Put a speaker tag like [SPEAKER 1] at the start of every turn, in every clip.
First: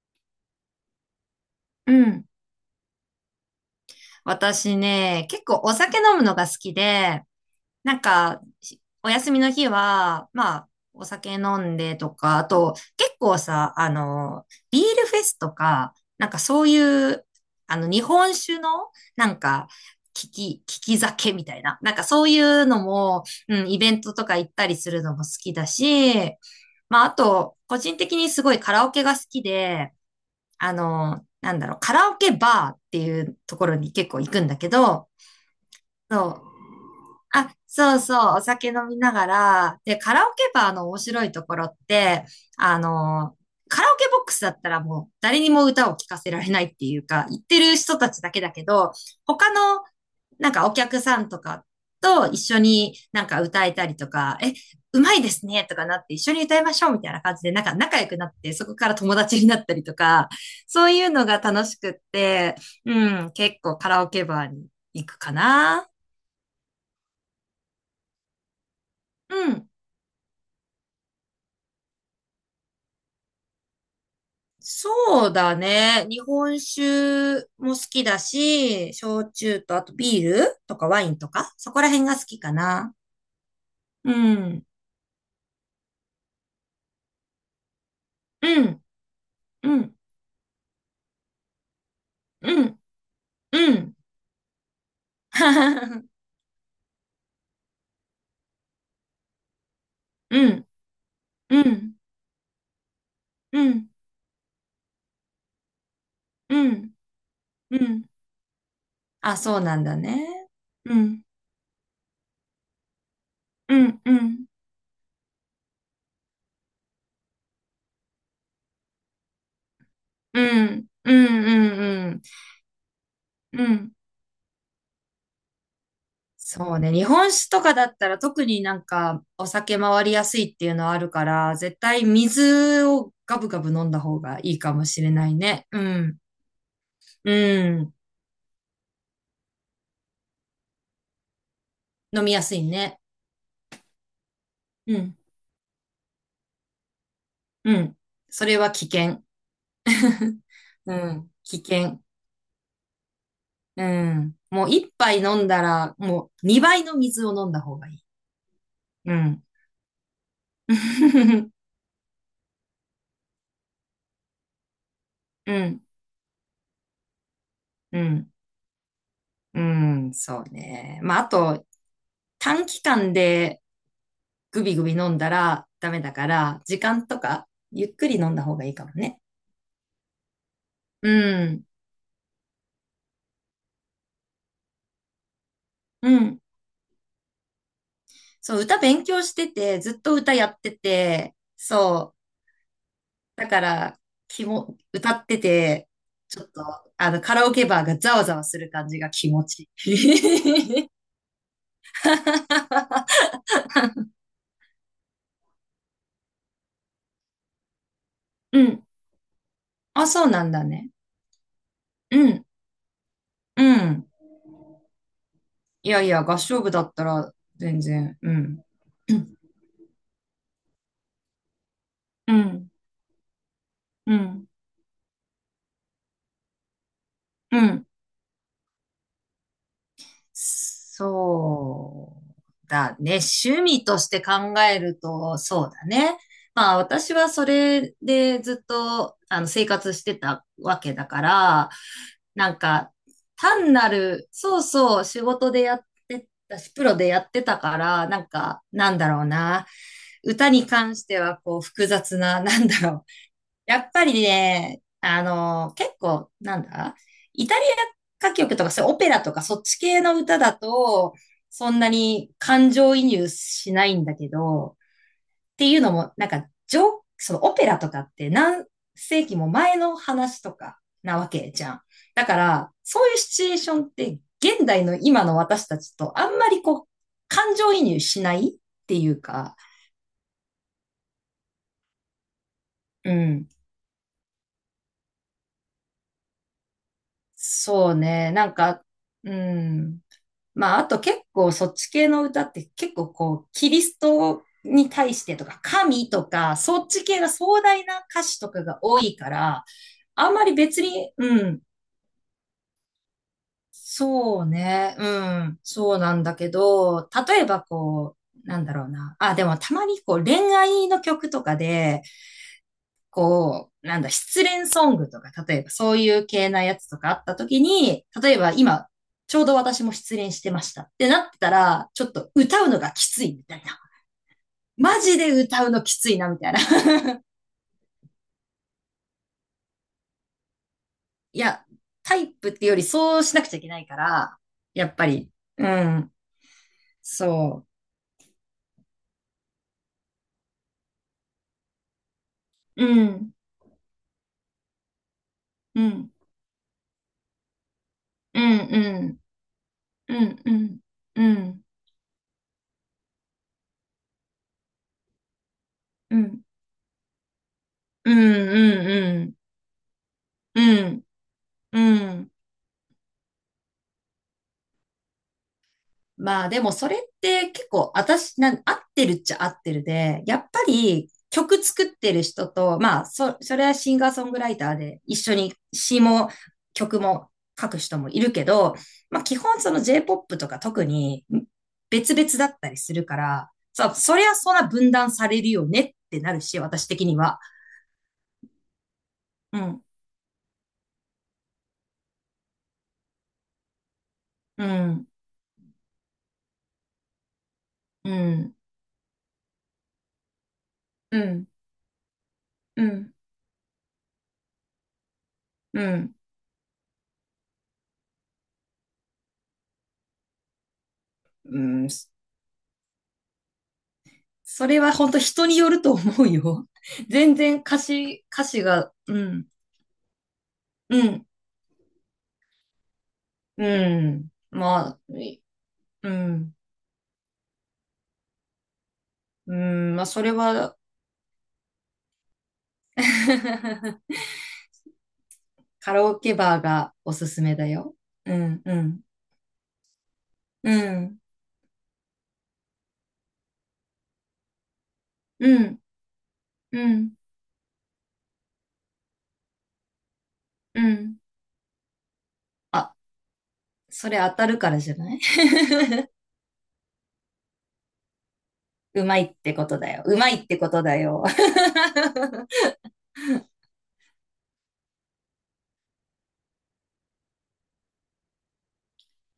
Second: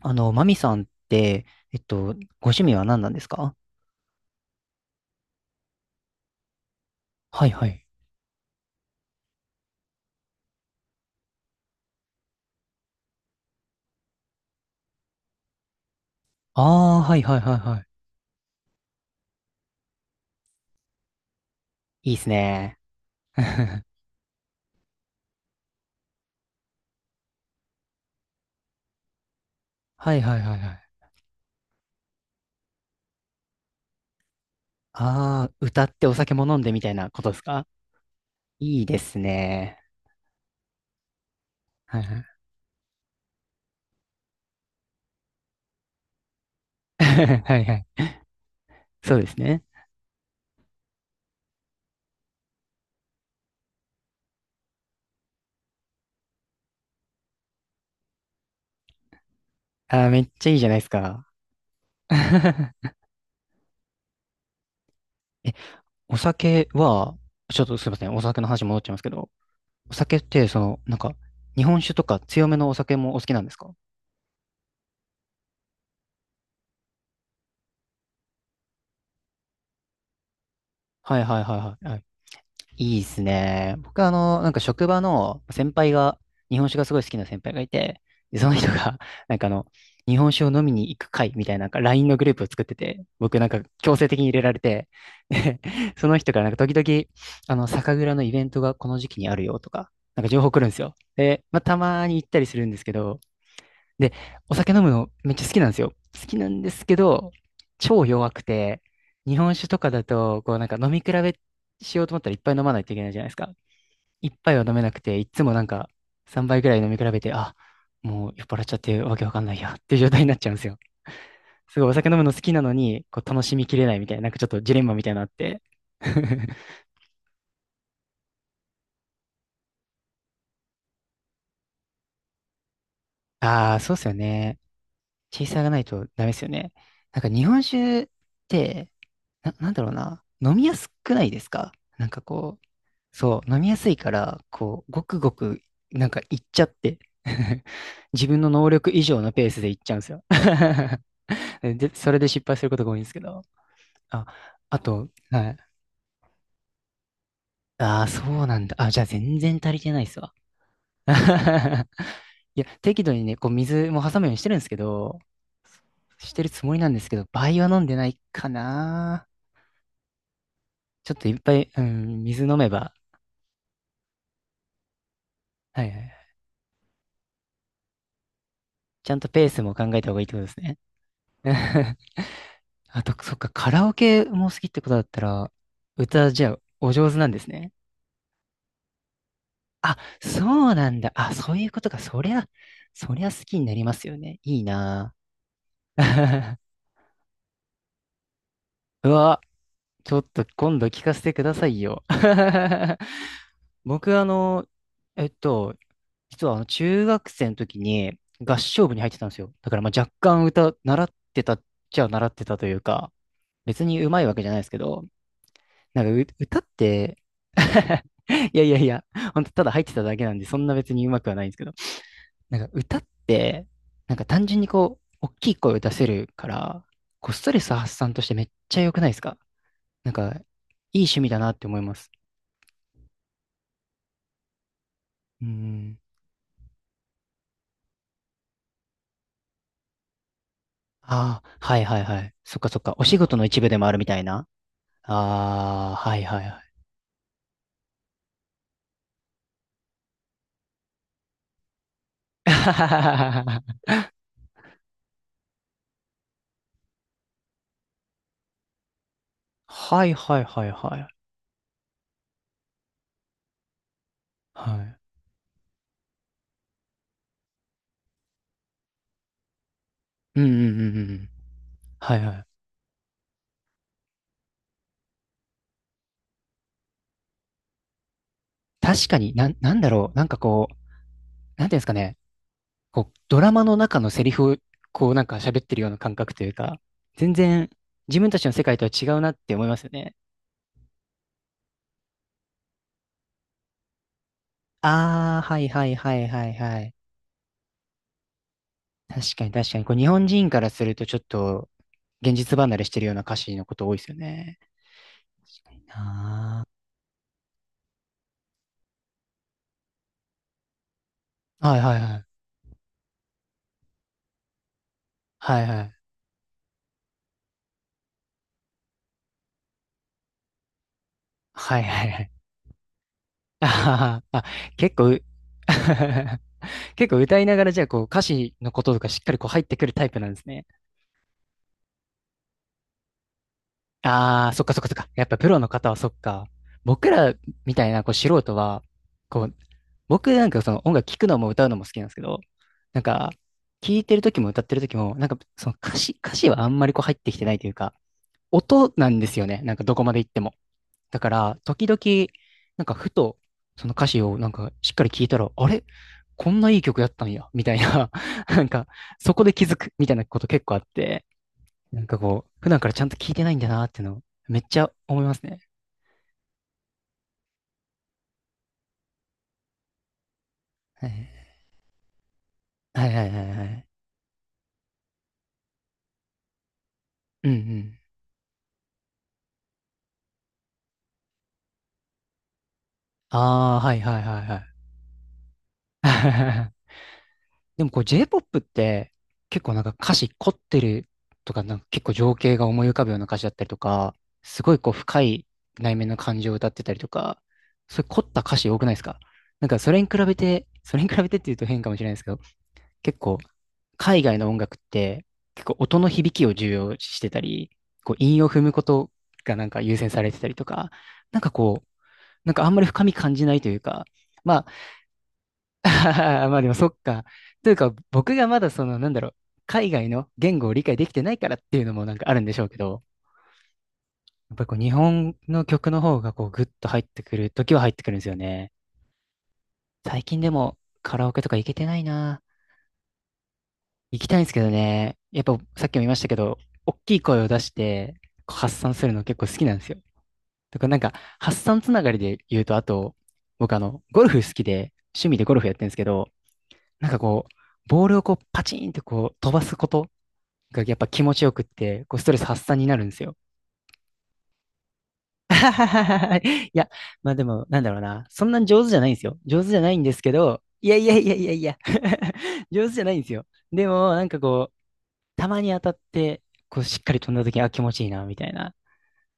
[SPEAKER 1] マミさんって、
[SPEAKER 2] うん。
[SPEAKER 1] ご趣味は何なんですか？
[SPEAKER 2] 私ね、結構お酒飲むのが好きで、
[SPEAKER 1] はいはい。
[SPEAKER 2] なんか、お休みの日は、まあ、お酒飲んでとか、あと、結構さ、ビールフェスとか、なんかそう
[SPEAKER 1] ああ、
[SPEAKER 2] い
[SPEAKER 1] はい
[SPEAKER 2] う、
[SPEAKER 1] はいはいはい。
[SPEAKER 2] 日本酒の、なんか、利き酒みたいな、なんか
[SPEAKER 1] いいっ
[SPEAKER 2] そ
[SPEAKER 1] す
[SPEAKER 2] ういう
[SPEAKER 1] ね。
[SPEAKER 2] のも、うん、イ
[SPEAKER 1] は
[SPEAKER 2] ベントとか行ったりするのも好きだし、まあ、あと、個人的にすごいカラオケが好きで、
[SPEAKER 1] いはいはいはい。
[SPEAKER 2] カラオケバーっていうところに結構行くんだけど、
[SPEAKER 1] ああ、歌ってお
[SPEAKER 2] そ
[SPEAKER 1] 酒
[SPEAKER 2] う。
[SPEAKER 1] も飲んでみたいなことです
[SPEAKER 2] あ、
[SPEAKER 1] か？
[SPEAKER 2] そうそう、お酒
[SPEAKER 1] いい
[SPEAKER 2] 飲み
[SPEAKER 1] で
[SPEAKER 2] な
[SPEAKER 1] す
[SPEAKER 2] が
[SPEAKER 1] ね。
[SPEAKER 2] ら、で、カラオケバーの面白いところっ
[SPEAKER 1] はい
[SPEAKER 2] て、
[SPEAKER 1] は
[SPEAKER 2] あの、カラオケボックスだったらもう誰にも歌を聴かせられないってい
[SPEAKER 1] い。
[SPEAKER 2] うか、言っ
[SPEAKER 1] は
[SPEAKER 2] て
[SPEAKER 1] いは
[SPEAKER 2] る
[SPEAKER 1] い。
[SPEAKER 2] 人たちだけだけど、
[SPEAKER 1] そうです
[SPEAKER 2] 他
[SPEAKER 1] ね。
[SPEAKER 2] のお客さんとかと一緒になんか歌えたりとか、うまいですねとかなって一緒に歌いましょうみたいな感じでなんか仲良くなってそこから友達になったりと
[SPEAKER 1] あー、めっ
[SPEAKER 2] か、
[SPEAKER 1] ちゃいいじゃないで
[SPEAKER 2] そ
[SPEAKER 1] す
[SPEAKER 2] ういうの
[SPEAKER 1] か。
[SPEAKER 2] が楽しくって、う ん、結構カラオケバーに行くか
[SPEAKER 1] え、
[SPEAKER 2] な。
[SPEAKER 1] お酒は、ちょっとすいません、お酒の話戻っちゃいますけど、
[SPEAKER 2] うん。
[SPEAKER 1] お酒って、その、なんか、日本酒とか強めのお酒もお好きなんですか？
[SPEAKER 2] そうだね。日本酒も好きだし、焼酎とあとビールとかワイン
[SPEAKER 1] はい
[SPEAKER 2] と
[SPEAKER 1] はい
[SPEAKER 2] か、そ
[SPEAKER 1] は
[SPEAKER 2] こ
[SPEAKER 1] い
[SPEAKER 2] ら
[SPEAKER 1] はい。
[SPEAKER 2] 辺が好きかな。
[SPEAKER 1] いいっすね。僕は
[SPEAKER 2] う
[SPEAKER 1] なんか
[SPEAKER 2] ん。
[SPEAKER 1] 職場の先輩が、日本酒がすごい好きな先輩がいて、で、その
[SPEAKER 2] う
[SPEAKER 1] 人
[SPEAKER 2] ん。
[SPEAKER 1] が、なんか
[SPEAKER 2] うん。
[SPEAKER 1] 日本酒を飲みに行く会みたいな、なんか LINE のグループを
[SPEAKER 2] う
[SPEAKER 1] 作って
[SPEAKER 2] ん。
[SPEAKER 1] て、僕なんか
[SPEAKER 2] う
[SPEAKER 1] 強
[SPEAKER 2] ん。
[SPEAKER 1] 制的に入れられて、で、その人からなんか時々、酒蔵のイベントがこの時期にあるよとか、なんか情
[SPEAKER 2] う
[SPEAKER 1] 報来る
[SPEAKER 2] ん。
[SPEAKER 1] んですよ。で、ま
[SPEAKER 2] う
[SPEAKER 1] あ、た
[SPEAKER 2] ん、
[SPEAKER 1] まに行ったりするんですけど、
[SPEAKER 2] うん、
[SPEAKER 1] で、お酒飲むのめっちゃ好きなんですよ。好きなん
[SPEAKER 2] う
[SPEAKER 1] です
[SPEAKER 2] ん、
[SPEAKER 1] けど、
[SPEAKER 2] う
[SPEAKER 1] 超
[SPEAKER 2] ん。
[SPEAKER 1] 弱くて、日
[SPEAKER 2] あ、
[SPEAKER 1] 本
[SPEAKER 2] そう
[SPEAKER 1] 酒
[SPEAKER 2] な
[SPEAKER 1] と
[SPEAKER 2] ん
[SPEAKER 1] か
[SPEAKER 2] だ
[SPEAKER 1] だ
[SPEAKER 2] ね。
[SPEAKER 1] と、こうなんか飲
[SPEAKER 2] う
[SPEAKER 1] み比
[SPEAKER 2] ん、
[SPEAKER 1] べしようと思ったらいっぱい飲まないといけないじゃないですか。
[SPEAKER 2] うん、う
[SPEAKER 1] 一
[SPEAKER 2] ん、
[SPEAKER 1] 杯は飲めなくて、いっつもなんか3杯ぐらい飲み比べて、あ、もう酔っ払っちゃってわけわかんないやっていう状態になっ
[SPEAKER 2] う
[SPEAKER 1] ちゃうんですよ。
[SPEAKER 2] ん、うん、う
[SPEAKER 1] すごいお酒
[SPEAKER 2] ん、う
[SPEAKER 1] 飲
[SPEAKER 2] ん。
[SPEAKER 1] むの好きなのに、こう楽し
[SPEAKER 2] う
[SPEAKER 1] みきれ
[SPEAKER 2] ん、
[SPEAKER 1] ないみたいな、なんかちょっとジレンマみたいなのあって。
[SPEAKER 2] そうね。日本酒とかだったら特になんかお酒回りやすいっていうのはあるから、絶対水をガブガブ
[SPEAKER 1] ああ、
[SPEAKER 2] 飲ん
[SPEAKER 1] そうっ
[SPEAKER 2] だ
[SPEAKER 1] すよ
[SPEAKER 2] 方がい
[SPEAKER 1] ね。
[SPEAKER 2] いかもしれない
[SPEAKER 1] チェイサー
[SPEAKER 2] ね。
[SPEAKER 1] がな
[SPEAKER 2] う
[SPEAKER 1] いと
[SPEAKER 2] ん、
[SPEAKER 1] ダメですよね。なんか
[SPEAKER 2] う
[SPEAKER 1] 日本
[SPEAKER 2] ん。
[SPEAKER 1] 酒って、なんだろうな、飲みやすくないですか？なんか
[SPEAKER 2] 飲みやす
[SPEAKER 1] こ
[SPEAKER 2] い
[SPEAKER 1] う、
[SPEAKER 2] ね。
[SPEAKER 1] そう、飲みやすいから、こう、
[SPEAKER 2] う
[SPEAKER 1] ご
[SPEAKER 2] ん、
[SPEAKER 1] くごく、なんかいっちゃって
[SPEAKER 2] うん。
[SPEAKER 1] 自分
[SPEAKER 2] そ
[SPEAKER 1] の
[SPEAKER 2] れ
[SPEAKER 1] 能
[SPEAKER 2] は危
[SPEAKER 1] 力以上
[SPEAKER 2] 険。
[SPEAKER 1] のペースでいっちゃうんですよ。
[SPEAKER 2] うん、危
[SPEAKER 1] で、
[SPEAKER 2] 険。
[SPEAKER 1] それで失敗することが多いんですけど。
[SPEAKER 2] う
[SPEAKER 1] あ、
[SPEAKER 2] ん。もう
[SPEAKER 1] あ
[SPEAKER 2] 一
[SPEAKER 1] と、
[SPEAKER 2] 杯飲ん
[SPEAKER 1] はい。
[SPEAKER 2] だら、もう二倍の水を飲んだ方がい
[SPEAKER 1] あ
[SPEAKER 2] い。
[SPEAKER 1] あ、そうなんだ。あ、じゃあ
[SPEAKER 2] う
[SPEAKER 1] 全
[SPEAKER 2] ん。
[SPEAKER 1] 然足りてないっすわ。いや、適度にね、こう水も挟むようにしてるんですけど、
[SPEAKER 2] うん。
[SPEAKER 1] してるつもりなんですけど、倍は飲んで
[SPEAKER 2] う
[SPEAKER 1] ない
[SPEAKER 2] ん。
[SPEAKER 1] かな。
[SPEAKER 2] うん。そうね。
[SPEAKER 1] ちょっ
[SPEAKER 2] まあ、あ
[SPEAKER 1] といっぱ
[SPEAKER 2] と、
[SPEAKER 1] い、うん、水飲
[SPEAKER 2] 短
[SPEAKER 1] め
[SPEAKER 2] 期
[SPEAKER 1] ば、
[SPEAKER 2] 間でグビグビ飲んだら
[SPEAKER 1] はい
[SPEAKER 2] ダ
[SPEAKER 1] はい
[SPEAKER 2] メ
[SPEAKER 1] は
[SPEAKER 2] だ
[SPEAKER 1] い。
[SPEAKER 2] から、時間とかゆっくり飲んだ方がいいかも
[SPEAKER 1] ちゃ
[SPEAKER 2] ね。
[SPEAKER 1] んとペースも考えた方がいいってことですね。
[SPEAKER 2] うん。
[SPEAKER 1] あと、そっか、カラオケも好きってことだったら、
[SPEAKER 2] う
[SPEAKER 1] 歌、
[SPEAKER 2] ん。
[SPEAKER 1] じゃあ、お上手なんですね。
[SPEAKER 2] そう、歌勉強してて、ずっ
[SPEAKER 1] あ、
[SPEAKER 2] と歌やっ
[SPEAKER 1] そ
[SPEAKER 2] て
[SPEAKER 1] うなんだ。あ、
[SPEAKER 2] て、
[SPEAKER 1] そういうことか。
[SPEAKER 2] そう。
[SPEAKER 1] そりゃ好
[SPEAKER 2] だ
[SPEAKER 1] き
[SPEAKER 2] か
[SPEAKER 1] になりま
[SPEAKER 2] ら、
[SPEAKER 1] すよね。
[SPEAKER 2] 気
[SPEAKER 1] いい
[SPEAKER 2] も、歌
[SPEAKER 1] な
[SPEAKER 2] ってて、ちょっ
[SPEAKER 1] ぁ。
[SPEAKER 2] と、カラオケバーがざわざわする感じ
[SPEAKER 1] う
[SPEAKER 2] が気
[SPEAKER 1] わ、
[SPEAKER 2] 持ちい
[SPEAKER 1] ちょっと今度
[SPEAKER 2] い。
[SPEAKER 1] 聞かせてくださいよ。僕、えっと、実はあの中学生の時に 合
[SPEAKER 2] うん。
[SPEAKER 1] 唱部に入ってたんですよ。だからまあ
[SPEAKER 2] あ、
[SPEAKER 1] 若
[SPEAKER 2] そうな
[SPEAKER 1] 干
[SPEAKER 2] んだ
[SPEAKER 1] 歌、
[SPEAKER 2] ね。
[SPEAKER 1] 習ってたっちゃ
[SPEAKER 2] う
[SPEAKER 1] 習っ
[SPEAKER 2] ん。
[SPEAKER 1] てたというか、
[SPEAKER 2] う
[SPEAKER 1] 別に
[SPEAKER 2] ん。
[SPEAKER 1] 上手いわけじゃないですけど、
[SPEAKER 2] い
[SPEAKER 1] な
[SPEAKER 2] や
[SPEAKER 1] ん
[SPEAKER 2] い
[SPEAKER 1] か
[SPEAKER 2] や、合
[SPEAKER 1] 歌
[SPEAKER 2] 唱
[SPEAKER 1] っ
[SPEAKER 2] 部だった
[SPEAKER 1] て
[SPEAKER 2] ら全 然、う
[SPEAKER 1] いや
[SPEAKER 2] ん。
[SPEAKER 1] いやいや、
[SPEAKER 2] う
[SPEAKER 1] 本当ただ入ってただけなんで、そんな別に上手くはないんですけど、なん
[SPEAKER 2] ん、
[SPEAKER 1] か歌って、な
[SPEAKER 2] う
[SPEAKER 1] んか単
[SPEAKER 2] ん、
[SPEAKER 1] 純にこう、大きい声を出せるから、こうストレ
[SPEAKER 2] う
[SPEAKER 1] ス
[SPEAKER 2] ん。
[SPEAKER 1] 発散としてめっちゃ良くないですか？なんか、いい趣味だなって思います。
[SPEAKER 2] そうだね。趣味として考えると、
[SPEAKER 1] う
[SPEAKER 2] そうだ
[SPEAKER 1] ん。
[SPEAKER 2] ね。まあ私はそれでずっと生活してたわけだか
[SPEAKER 1] ああ、
[SPEAKER 2] ら、
[SPEAKER 1] はいはいはい。
[SPEAKER 2] な
[SPEAKER 1] そっ
[SPEAKER 2] ん
[SPEAKER 1] かそっ
[SPEAKER 2] か
[SPEAKER 1] か。お仕事の一部
[SPEAKER 2] 単
[SPEAKER 1] でも
[SPEAKER 2] な
[SPEAKER 1] あるみたい
[SPEAKER 2] る、
[SPEAKER 1] な。
[SPEAKER 2] そうそう、仕事でやっ
[SPEAKER 1] ああ、はい
[SPEAKER 2] て
[SPEAKER 1] はいは
[SPEAKER 2] たし、
[SPEAKER 1] い。
[SPEAKER 2] プロでやってたから、なんか、なんだろうな。歌に関してはこう複雑な、なんだろう。や っぱりね、結構、なんだ、イタリア歌曲とか、そういうオペラとか、そっち系
[SPEAKER 1] はい
[SPEAKER 2] の歌
[SPEAKER 1] はい
[SPEAKER 2] だ
[SPEAKER 1] はいはい。
[SPEAKER 2] と、そんなに感情移入しないんだけど、
[SPEAKER 1] はい。
[SPEAKER 2] っていうのも、なんか、そのオペラとかって何世紀も前の
[SPEAKER 1] う
[SPEAKER 2] 話
[SPEAKER 1] んうん
[SPEAKER 2] とか
[SPEAKER 1] うんう
[SPEAKER 2] な
[SPEAKER 1] ん。
[SPEAKER 2] わけじゃん。
[SPEAKER 1] はい
[SPEAKER 2] だ
[SPEAKER 1] は
[SPEAKER 2] か
[SPEAKER 1] い。
[SPEAKER 2] ら、そういうシチュエーションって、現代の今の私たちとあんまりこう、感情移入しないってい
[SPEAKER 1] 確か
[SPEAKER 2] う
[SPEAKER 1] に、な
[SPEAKER 2] か、
[SPEAKER 1] ん、なんだろう。なんかこう、なんていうんですかね。
[SPEAKER 2] う
[SPEAKER 1] こう、ド
[SPEAKER 2] ん。
[SPEAKER 1] ラマの中のセリフを、こう、なんか喋ってるような感覚というか、全然、
[SPEAKER 2] そう
[SPEAKER 1] 自分
[SPEAKER 2] ね、
[SPEAKER 1] たち
[SPEAKER 2] な
[SPEAKER 1] の
[SPEAKER 2] ん
[SPEAKER 1] 世界
[SPEAKER 2] か、
[SPEAKER 1] とは違う
[SPEAKER 2] う
[SPEAKER 1] なって思いますよ
[SPEAKER 2] ん。
[SPEAKER 1] ね。
[SPEAKER 2] まあ、あと結構そっち系の歌って結構こう、キリストに対して
[SPEAKER 1] ああ、
[SPEAKER 2] と
[SPEAKER 1] は
[SPEAKER 2] か、
[SPEAKER 1] いはい
[SPEAKER 2] 神
[SPEAKER 1] はい
[SPEAKER 2] と
[SPEAKER 1] はい
[SPEAKER 2] か、
[SPEAKER 1] は
[SPEAKER 2] そっ
[SPEAKER 1] い。
[SPEAKER 2] ち系が壮大な歌詞とかが多い
[SPEAKER 1] 確
[SPEAKER 2] か
[SPEAKER 1] かに
[SPEAKER 2] ら、
[SPEAKER 1] 確かに。こう、日本
[SPEAKER 2] あんま
[SPEAKER 1] 人
[SPEAKER 2] り
[SPEAKER 1] から
[SPEAKER 2] 別
[SPEAKER 1] すると
[SPEAKER 2] に、
[SPEAKER 1] ちょっ
[SPEAKER 2] うん、
[SPEAKER 1] と、現実離れしてるような歌詞のこと多いですよ
[SPEAKER 2] そう
[SPEAKER 1] ね。
[SPEAKER 2] ね、うん、そうなんだけ
[SPEAKER 1] あ
[SPEAKER 2] ど、例えばこう、なんだろうな。あ、でもたまにこう恋愛の曲とか
[SPEAKER 1] あはい、はい、
[SPEAKER 2] で、
[SPEAKER 1] はい。
[SPEAKER 2] こうなんだ、失恋ソングとか、例
[SPEAKER 1] は
[SPEAKER 2] え
[SPEAKER 1] い、
[SPEAKER 2] ば
[SPEAKER 1] は
[SPEAKER 2] そう
[SPEAKER 1] い。
[SPEAKER 2] いう系なやつとかあった時に、例えば今、ちょうど私も失恋してましたってなってた
[SPEAKER 1] はい、
[SPEAKER 2] ら、ち
[SPEAKER 1] は
[SPEAKER 2] ょ
[SPEAKER 1] い、
[SPEAKER 2] っ
[SPEAKER 1] はい。
[SPEAKER 2] と歌うのがきついみたい
[SPEAKER 1] あ
[SPEAKER 2] な。
[SPEAKER 1] ははあ、結
[SPEAKER 2] マ
[SPEAKER 1] 構
[SPEAKER 2] ジ
[SPEAKER 1] う、
[SPEAKER 2] で歌うのきついなみたいな。
[SPEAKER 1] 結構 歌いながらじゃあこう歌詞のこととかしっかりこう入ってくるタイプなんですね。
[SPEAKER 2] いや、タイプってよりそうしなくちゃいけないから、
[SPEAKER 1] ああ、そっかそっ
[SPEAKER 2] や
[SPEAKER 1] かそ
[SPEAKER 2] っ
[SPEAKER 1] っ
[SPEAKER 2] ぱ
[SPEAKER 1] か。やっ
[SPEAKER 2] り、
[SPEAKER 1] ぱプロ
[SPEAKER 2] う
[SPEAKER 1] の方はそ
[SPEAKER 2] ん、
[SPEAKER 1] っか。僕ら
[SPEAKER 2] そ
[SPEAKER 1] みたいなこう素人は、こう、僕なんかその音楽聴くのも歌うのも好きなんですけど、
[SPEAKER 2] う、う
[SPEAKER 1] なんか、
[SPEAKER 2] ん、
[SPEAKER 1] 聴いてる時も歌ってる時も、なんかその
[SPEAKER 2] う
[SPEAKER 1] 歌
[SPEAKER 2] ん、
[SPEAKER 1] 詞、歌詞はあんまりこう入ってきてないというか、
[SPEAKER 2] うん、う
[SPEAKER 1] 音なん
[SPEAKER 2] ん、
[SPEAKER 1] ですよね。なんかどこま
[SPEAKER 2] う
[SPEAKER 1] で行って
[SPEAKER 2] ん、う
[SPEAKER 1] も。
[SPEAKER 2] ん、
[SPEAKER 1] だか
[SPEAKER 2] う
[SPEAKER 1] ら、
[SPEAKER 2] ん、
[SPEAKER 1] 時々、なんかふと、その歌詞をなんかしっかり聞いたら、あれ
[SPEAKER 2] うん、
[SPEAKER 1] こんないい曲やったんや、みたいな、
[SPEAKER 2] うん、
[SPEAKER 1] なんか、
[SPEAKER 2] う
[SPEAKER 1] そ
[SPEAKER 2] ん、
[SPEAKER 1] こで気づく、みたいなこと
[SPEAKER 2] う
[SPEAKER 1] 結構あっ
[SPEAKER 2] ん、
[SPEAKER 1] て、
[SPEAKER 2] うん、う
[SPEAKER 1] なん
[SPEAKER 2] ん、う
[SPEAKER 1] か
[SPEAKER 2] ん、
[SPEAKER 1] こう、普段からちゃんと聞いてないんだなっていうの、めっちゃ思いますね。
[SPEAKER 2] まあでもそれって結構私なん、合ってるっちゃ合ってるで、やっぱ
[SPEAKER 1] は
[SPEAKER 2] り
[SPEAKER 1] い
[SPEAKER 2] 曲作ってる人と、ま
[SPEAKER 1] は
[SPEAKER 2] あ
[SPEAKER 1] いはい
[SPEAKER 2] そ、
[SPEAKER 1] はい
[SPEAKER 2] そ
[SPEAKER 1] は
[SPEAKER 2] れは
[SPEAKER 1] い。
[SPEAKER 2] シンガーソングライターで一緒に詩も曲も
[SPEAKER 1] うんう
[SPEAKER 2] 書く
[SPEAKER 1] ん。
[SPEAKER 2] 人もいるけど、まあ基本その J-POP とか特に別々だったりするから、
[SPEAKER 1] ああ、
[SPEAKER 2] そ
[SPEAKER 1] は
[SPEAKER 2] う、
[SPEAKER 1] い
[SPEAKER 2] そ
[SPEAKER 1] はい
[SPEAKER 2] りゃ
[SPEAKER 1] はい
[SPEAKER 2] そ
[SPEAKER 1] は
[SPEAKER 2] んな
[SPEAKER 1] い。
[SPEAKER 2] 分断されるよねってなるし、私的には。
[SPEAKER 1] でもこう J-POP って
[SPEAKER 2] う
[SPEAKER 1] 結構なん
[SPEAKER 2] ん、
[SPEAKER 1] か歌詞凝ってるとか、なんか結構情景が思い浮かぶような歌詞だったりとか、す
[SPEAKER 2] う
[SPEAKER 1] ごいこう
[SPEAKER 2] ん、
[SPEAKER 1] 深い内面の感情を歌ってたりとか、そういう
[SPEAKER 2] う
[SPEAKER 1] 凝った
[SPEAKER 2] ん、
[SPEAKER 1] 歌詞多くないですか？なんかそれに比べて、それに比
[SPEAKER 2] う
[SPEAKER 1] べてっ
[SPEAKER 2] ん、
[SPEAKER 1] ていうと変かもしれないですけど、
[SPEAKER 2] うん、
[SPEAKER 1] 結構海外の音楽って結構
[SPEAKER 2] う
[SPEAKER 1] 音の
[SPEAKER 2] ん、
[SPEAKER 1] 響きを重要視してたり、こう韻を踏むことがなんか優先されてたりとか、なんか
[SPEAKER 2] う
[SPEAKER 1] こ
[SPEAKER 2] ん。
[SPEAKER 1] う、なんかあんまり深み感じないというか、ま
[SPEAKER 2] それは本当人によ ると思う
[SPEAKER 1] まあで
[SPEAKER 2] よ。
[SPEAKER 1] もそっ か。
[SPEAKER 2] 全然
[SPEAKER 1] というか、僕
[SPEAKER 2] 歌
[SPEAKER 1] がま
[SPEAKER 2] 詞
[SPEAKER 1] だ
[SPEAKER 2] が、
[SPEAKER 1] なん
[SPEAKER 2] う
[SPEAKER 1] だろう、
[SPEAKER 2] ん、
[SPEAKER 1] 海外の言語を理解
[SPEAKER 2] う
[SPEAKER 1] できて
[SPEAKER 2] ん、
[SPEAKER 1] ないからっていうのもなんかあるんでしょうけど、
[SPEAKER 2] うん。
[SPEAKER 1] やっぱりこう日
[SPEAKER 2] まあ、
[SPEAKER 1] 本
[SPEAKER 2] い
[SPEAKER 1] の曲の
[SPEAKER 2] う
[SPEAKER 1] 方がこう
[SPEAKER 2] ん、
[SPEAKER 1] グッと入ってくる時は入ってくるんですよね。
[SPEAKER 2] うん、まあ、そ
[SPEAKER 1] 最
[SPEAKER 2] れ
[SPEAKER 1] 近で
[SPEAKER 2] は。
[SPEAKER 1] もカラオケとか行けてないな。行きたいんですけどね。やっぱさっき
[SPEAKER 2] カ
[SPEAKER 1] も言
[SPEAKER 2] ラ
[SPEAKER 1] いま
[SPEAKER 2] オ
[SPEAKER 1] した
[SPEAKER 2] ケ
[SPEAKER 1] けど、
[SPEAKER 2] バー
[SPEAKER 1] 大
[SPEAKER 2] がお
[SPEAKER 1] きい
[SPEAKER 2] す
[SPEAKER 1] 声
[SPEAKER 2] す
[SPEAKER 1] を
[SPEAKER 2] め
[SPEAKER 1] 出
[SPEAKER 2] だ
[SPEAKER 1] し
[SPEAKER 2] よ。
[SPEAKER 1] て
[SPEAKER 2] う
[SPEAKER 1] こう
[SPEAKER 2] ん、
[SPEAKER 1] 発
[SPEAKER 2] う
[SPEAKER 1] 散
[SPEAKER 2] ん、
[SPEAKER 1] するの結構好きなんですよ。
[SPEAKER 2] う
[SPEAKER 1] とかなんか
[SPEAKER 2] ん、
[SPEAKER 1] 発散つながりで言うと、あと、僕ゴルフ好きで、趣味でゴル
[SPEAKER 2] う
[SPEAKER 1] フやって
[SPEAKER 2] ん、
[SPEAKER 1] るんですけど、
[SPEAKER 2] う
[SPEAKER 1] なん
[SPEAKER 2] ん、
[SPEAKER 1] かこう、ボールをこうパチンってこう飛ばすこと
[SPEAKER 2] う
[SPEAKER 1] がやっぱ
[SPEAKER 2] ん。
[SPEAKER 1] 気持ちよくって、こうストレス発散に
[SPEAKER 2] あ、
[SPEAKER 1] なるんですよ。
[SPEAKER 2] それ当たるからじゃない？
[SPEAKER 1] いや、まあでも、なんだろうな。そんなに上手じゃ
[SPEAKER 2] う
[SPEAKER 1] ないん
[SPEAKER 2] ま
[SPEAKER 1] で
[SPEAKER 2] い
[SPEAKER 1] す
[SPEAKER 2] っ
[SPEAKER 1] よ。
[SPEAKER 2] て
[SPEAKER 1] 上
[SPEAKER 2] こ
[SPEAKER 1] 手じ
[SPEAKER 2] と
[SPEAKER 1] ゃな
[SPEAKER 2] だ
[SPEAKER 1] いん
[SPEAKER 2] よ。
[SPEAKER 1] で
[SPEAKER 2] う
[SPEAKER 1] す
[SPEAKER 2] ま
[SPEAKER 1] け
[SPEAKER 2] いって
[SPEAKER 1] ど、
[SPEAKER 2] こと
[SPEAKER 1] いや
[SPEAKER 2] だ
[SPEAKER 1] いや
[SPEAKER 2] よ。
[SPEAKER 1] いやいやいや 上手じゃないんですよ。でも、なんかこう、たまに当たって、こうしっかり飛んだ時、あ、気持ちいいな、みたいな。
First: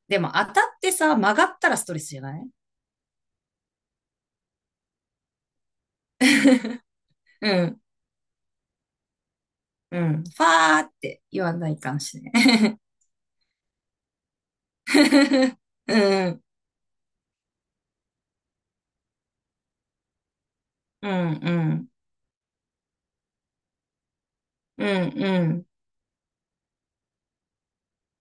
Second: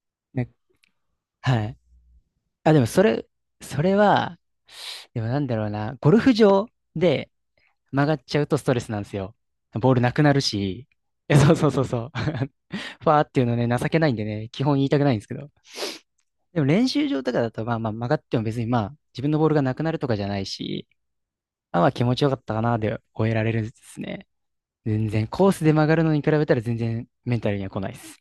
[SPEAKER 2] でも当
[SPEAKER 1] ね
[SPEAKER 2] たってさ、曲がっ
[SPEAKER 1] は
[SPEAKER 2] た
[SPEAKER 1] い。
[SPEAKER 2] らストレスじゃない？
[SPEAKER 1] あ、でもそれ、それは、でもなんだろうな。ゴルフ場 で
[SPEAKER 2] うん。
[SPEAKER 1] 曲がっちゃうとストレスなんですよ。ボー
[SPEAKER 2] う
[SPEAKER 1] ルなく
[SPEAKER 2] ん。フ
[SPEAKER 1] なる
[SPEAKER 2] ァー
[SPEAKER 1] し、
[SPEAKER 2] って
[SPEAKER 1] え、
[SPEAKER 2] 言
[SPEAKER 1] そ
[SPEAKER 2] わ
[SPEAKER 1] うそ
[SPEAKER 2] な
[SPEAKER 1] う
[SPEAKER 2] い
[SPEAKER 1] そう
[SPEAKER 2] かも
[SPEAKER 1] そう。
[SPEAKER 2] しれん。
[SPEAKER 1] ファーっていうのね、情けないんでね、基本言いたくないんですけど。
[SPEAKER 2] うん、
[SPEAKER 1] でも練習場とかだと、まあまあ曲がっても別にまあ自分のボールがなくなるとかじゃないし、
[SPEAKER 2] うん、う
[SPEAKER 1] まあま
[SPEAKER 2] ん、
[SPEAKER 1] あ気持ちよかったかなで終えられるんですね。
[SPEAKER 2] う
[SPEAKER 1] 全
[SPEAKER 2] ん、
[SPEAKER 1] 然
[SPEAKER 2] う
[SPEAKER 1] コース
[SPEAKER 2] ん。
[SPEAKER 1] で曲がるのに比べたら全然メンタルには来ないです。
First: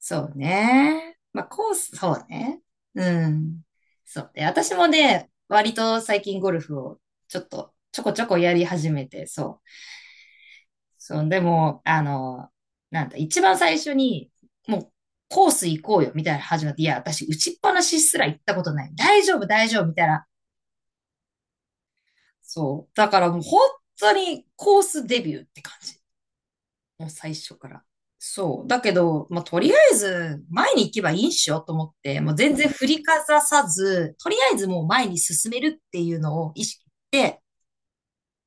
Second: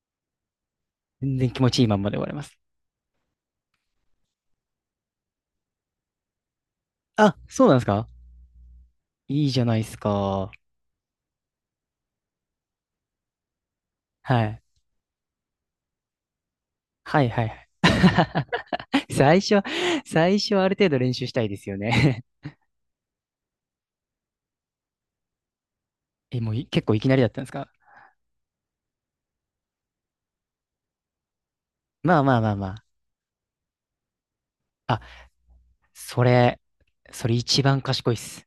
[SPEAKER 2] そうね。
[SPEAKER 1] 全
[SPEAKER 2] まあ、
[SPEAKER 1] 然気持
[SPEAKER 2] コー
[SPEAKER 1] ちいいま
[SPEAKER 2] ス、
[SPEAKER 1] んま
[SPEAKER 2] そ
[SPEAKER 1] で終わ
[SPEAKER 2] う
[SPEAKER 1] れます。
[SPEAKER 2] ね。うん。そうね。私もね、割と最近ゴルフを
[SPEAKER 1] あ、
[SPEAKER 2] ちょっ
[SPEAKER 1] そうな
[SPEAKER 2] と
[SPEAKER 1] んです
[SPEAKER 2] ちょ
[SPEAKER 1] か？
[SPEAKER 2] こちょこやり始めて、
[SPEAKER 1] いいじ
[SPEAKER 2] そ
[SPEAKER 1] ゃ
[SPEAKER 2] う。
[SPEAKER 1] ないですか。
[SPEAKER 2] そう、でも、なんだ、一番最初に、
[SPEAKER 1] はい。
[SPEAKER 2] もう、コース行こうよ、みたいなの始まって、いや、
[SPEAKER 1] は
[SPEAKER 2] 私、
[SPEAKER 1] い
[SPEAKER 2] 打
[SPEAKER 1] はい
[SPEAKER 2] ち
[SPEAKER 1] は
[SPEAKER 2] っぱな
[SPEAKER 1] い。
[SPEAKER 2] しすら行ったことない。大丈
[SPEAKER 1] 最
[SPEAKER 2] 夫、
[SPEAKER 1] 初、
[SPEAKER 2] 大丈夫、みたいな。
[SPEAKER 1] 最初はある程度練習したいですよね。
[SPEAKER 2] そう。だからもう本当にコースデビューって感じ。
[SPEAKER 1] え、もう結構い
[SPEAKER 2] も
[SPEAKER 1] き
[SPEAKER 2] う
[SPEAKER 1] なりだっ
[SPEAKER 2] 最
[SPEAKER 1] たんです
[SPEAKER 2] 初か
[SPEAKER 1] か？
[SPEAKER 2] ら。そう。だけど、まあ、とりあえず、前に行けばいいんしよと思っ
[SPEAKER 1] ま
[SPEAKER 2] て、
[SPEAKER 1] あ
[SPEAKER 2] も
[SPEAKER 1] ま
[SPEAKER 2] う
[SPEAKER 1] あまあ
[SPEAKER 2] 全然
[SPEAKER 1] ま
[SPEAKER 2] 振りかざさず、とりあえずもう
[SPEAKER 1] あ。あ、
[SPEAKER 2] 前に進めるっていう
[SPEAKER 1] そ
[SPEAKER 2] のを
[SPEAKER 1] れ、
[SPEAKER 2] 意識し
[SPEAKER 1] それ
[SPEAKER 2] て、
[SPEAKER 1] 一番賢いっす。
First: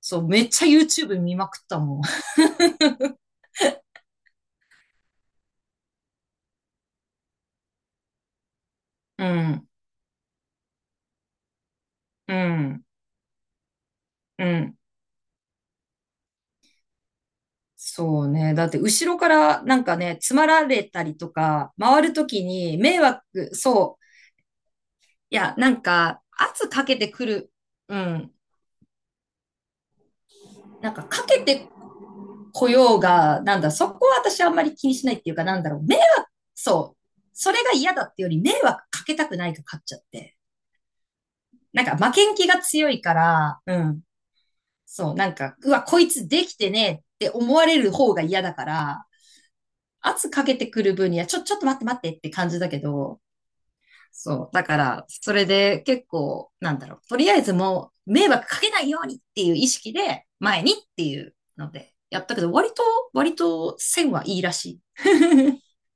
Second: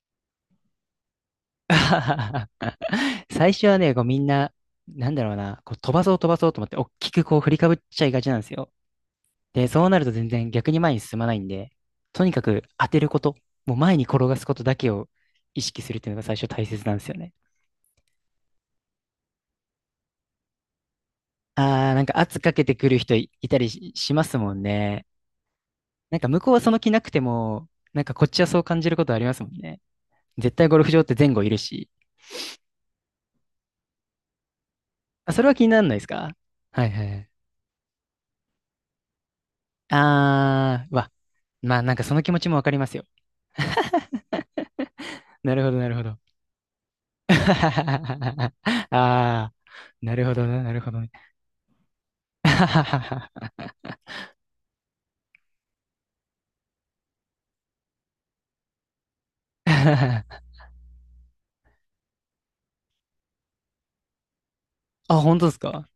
[SPEAKER 2] そう、めっちゃ YouTube 見まくったもん。
[SPEAKER 1] 最初はね、こうみんな、なんだろうな、こう飛ばそう飛ばそうと思って、大きくこう振りかぶっちゃいがちなんですよ。
[SPEAKER 2] う
[SPEAKER 1] で、
[SPEAKER 2] ん、
[SPEAKER 1] そうなると全然逆に前に進まないんで、とに
[SPEAKER 2] う
[SPEAKER 1] かく
[SPEAKER 2] ん、
[SPEAKER 1] 当てること、もう前に転が
[SPEAKER 2] う
[SPEAKER 1] すことだ
[SPEAKER 2] ん。
[SPEAKER 1] けを意識するっていうのが最初大切なんですよね。
[SPEAKER 2] そうね。だって、後ろからなんかね、詰まられたりとか、
[SPEAKER 1] あー、な
[SPEAKER 2] 回
[SPEAKER 1] ん
[SPEAKER 2] る
[SPEAKER 1] か
[SPEAKER 2] と
[SPEAKER 1] 圧
[SPEAKER 2] き
[SPEAKER 1] かけて
[SPEAKER 2] に
[SPEAKER 1] くる
[SPEAKER 2] 迷
[SPEAKER 1] 人いい
[SPEAKER 2] 惑、
[SPEAKER 1] たりし
[SPEAKER 2] そう。
[SPEAKER 1] しますもんね。
[SPEAKER 2] いや、なん
[SPEAKER 1] なん
[SPEAKER 2] か、
[SPEAKER 1] か向こうは
[SPEAKER 2] 圧
[SPEAKER 1] その
[SPEAKER 2] か
[SPEAKER 1] 気
[SPEAKER 2] け
[SPEAKER 1] な
[SPEAKER 2] て
[SPEAKER 1] くて
[SPEAKER 2] くる。
[SPEAKER 1] も、
[SPEAKER 2] う
[SPEAKER 1] なんかこっ
[SPEAKER 2] ん。
[SPEAKER 1] ちはそう感じることありますもんね。絶対ゴルフ
[SPEAKER 2] なん
[SPEAKER 1] 場っ
[SPEAKER 2] か、
[SPEAKER 1] て
[SPEAKER 2] か
[SPEAKER 1] 前
[SPEAKER 2] け
[SPEAKER 1] 後いる
[SPEAKER 2] て
[SPEAKER 1] し。
[SPEAKER 2] 雇用が、なんだ、そこは私あんまり気にしないって
[SPEAKER 1] あ、
[SPEAKER 2] いう
[SPEAKER 1] そ
[SPEAKER 2] か、
[SPEAKER 1] れは
[SPEAKER 2] な
[SPEAKER 1] 気
[SPEAKER 2] ん
[SPEAKER 1] に
[SPEAKER 2] だ
[SPEAKER 1] な
[SPEAKER 2] ろ
[SPEAKER 1] ら
[SPEAKER 2] う、
[SPEAKER 1] ない
[SPEAKER 2] 迷
[SPEAKER 1] で
[SPEAKER 2] 惑、
[SPEAKER 1] すか？はい
[SPEAKER 2] そう。
[SPEAKER 1] はいはい。
[SPEAKER 2] それが嫌だってより、迷惑かけたくないか勝っちゃって。
[SPEAKER 1] あー、うわ。まあ
[SPEAKER 2] なん
[SPEAKER 1] なん
[SPEAKER 2] か、
[SPEAKER 1] か
[SPEAKER 2] 負
[SPEAKER 1] その
[SPEAKER 2] け
[SPEAKER 1] 気
[SPEAKER 2] ん
[SPEAKER 1] 持
[SPEAKER 2] 気
[SPEAKER 1] ちも
[SPEAKER 2] が
[SPEAKER 1] わかりま
[SPEAKER 2] 強
[SPEAKER 1] す
[SPEAKER 2] い
[SPEAKER 1] よ。
[SPEAKER 2] から、うん。そう、なん
[SPEAKER 1] な
[SPEAKER 2] か、
[SPEAKER 1] る
[SPEAKER 2] う
[SPEAKER 1] ほど、
[SPEAKER 2] わ、
[SPEAKER 1] なる
[SPEAKER 2] こ
[SPEAKER 1] ほ
[SPEAKER 2] い
[SPEAKER 1] ど。
[SPEAKER 2] つできてねって思われる 方が嫌だか
[SPEAKER 1] あ
[SPEAKER 2] ら、
[SPEAKER 1] あ、なる
[SPEAKER 2] 圧
[SPEAKER 1] ほ
[SPEAKER 2] か
[SPEAKER 1] ど
[SPEAKER 2] け
[SPEAKER 1] ね、
[SPEAKER 2] て
[SPEAKER 1] なる
[SPEAKER 2] く
[SPEAKER 1] ほ
[SPEAKER 2] る
[SPEAKER 1] どね。
[SPEAKER 2] 分には、ちょっと待って待ってって感じだけど、そう。だから、それで結構、なんだろう、とりあえずもう、迷惑かけないようにっていう意識で、前にっていうので、やったけど、割と、線はいいらしい。
[SPEAKER 1] あ、本当で すか？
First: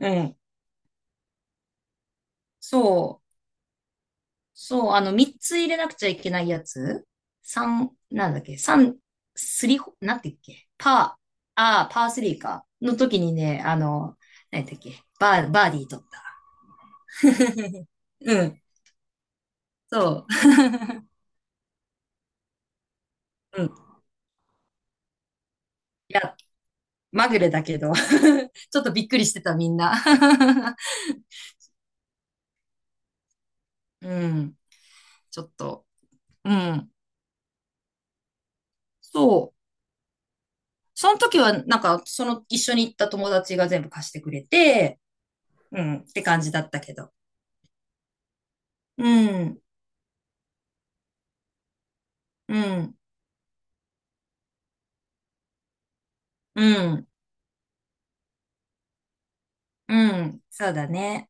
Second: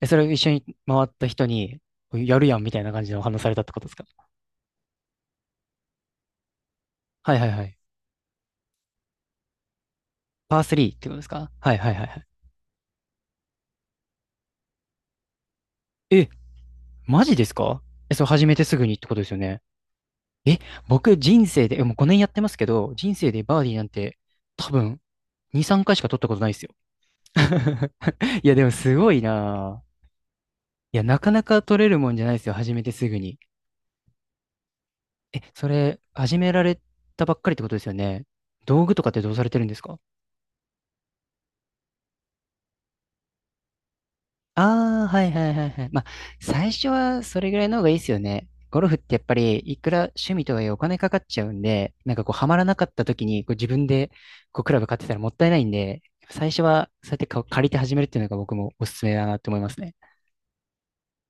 [SPEAKER 1] え、
[SPEAKER 2] う
[SPEAKER 1] それを一
[SPEAKER 2] ん。
[SPEAKER 1] 緒に回った人に、やるやんみたいな感じで
[SPEAKER 2] そ
[SPEAKER 1] お
[SPEAKER 2] う。
[SPEAKER 1] 話しされたってことですか？
[SPEAKER 2] そう。あの、3つ入れなくちゃいけないやつ。
[SPEAKER 1] はいはいはい。
[SPEAKER 2] 3、なんだっけ ?3、スリホ、なんて言うっ
[SPEAKER 1] パー
[SPEAKER 2] け
[SPEAKER 1] 3ってこと
[SPEAKER 2] パー、
[SPEAKER 1] ですか？はい
[SPEAKER 2] あ
[SPEAKER 1] はい
[SPEAKER 2] ー、
[SPEAKER 1] はい
[SPEAKER 2] パ
[SPEAKER 1] はい。
[SPEAKER 2] ー3か。の時にね、あの、なんだっけバーディー取った。
[SPEAKER 1] え、マジですか？え、それ
[SPEAKER 2] う
[SPEAKER 1] 始め
[SPEAKER 2] ん。
[SPEAKER 1] てすぐにってことですよね。
[SPEAKER 2] そ
[SPEAKER 1] え、僕人生で、もう5年やってますけど、人生でバ
[SPEAKER 2] う。
[SPEAKER 1] ー
[SPEAKER 2] うん。
[SPEAKER 1] デ
[SPEAKER 2] い
[SPEAKER 1] ィーなんて多分2、3回しか取った
[SPEAKER 2] や、
[SPEAKER 1] ことないですよ。
[SPEAKER 2] まぐれだけど。
[SPEAKER 1] いや、でも
[SPEAKER 2] ちょっと
[SPEAKER 1] す
[SPEAKER 2] びっ
[SPEAKER 1] ご
[SPEAKER 2] く
[SPEAKER 1] い
[SPEAKER 2] りしてた、みん
[SPEAKER 1] な
[SPEAKER 2] な。
[SPEAKER 1] あ。いや、なかなか取れるもんじゃないですよ。始めてすぐに。
[SPEAKER 2] うん。ち
[SPEAKER 1] え、
[SPEAKER 2] ょっ
[SPEAKER 1] そ
[SPEAKER 2] と。
[SPEAKER 1] れ、始め
[SPEAKER 2] う
[SPEAKER 1] られ
[SPEAKER 2] ん。
[SPEAKER 1] たばっかりってことですよね。道具とかってどうされ
[SPEAKER 2] そ
[SPEAKER 1] てるん
[SPEAKER 2] う。
[SPEAKER 1] ですか？
[SPEAKER 2] その時は、なんか、その一緒に行った友達が全部貸してくれて、
[SPEAKER 1] ああー、はいはいはい
[SPEAKER 2] う
[SPEAKER 1] はい。
[SPEAKER 2] ん。
[SPEAKER 1] まあ、
[SPEAKER 2] って感じだっ
[SPEAKER 1] 最
[SPEAKER 2] た
[SPEAKER 1] 初
[SPEAKER 2] けど。
[SPEAKER 1] はそれぐらいの方がいいですよね。ゴルフっ
[SPEAKER 2] う
[SPEAKER 1] てやっぱり、
[SPEAKER 2] ん。
[SPEAKER 1] いくら趣味とはいえお金かかっちゃうんで、なんかこう、ハマ
[SPEAKER 2] う
[SPEAKER 1] らなかっ
[SPEAKER 2] ん、
[SPEAKER 1] た時に、こう自分で、こう、クラブ買ってたらもったいないんで、最初
[SPEAKER 2] う
[SPEAKER 1] は、
[SPEAKER 2] ん、
[SPEAKER 1] そうやってか借りて始めるっていうのが僕もおすすめだなって思いますね。
[SPEAKER 2] うん、そうだね。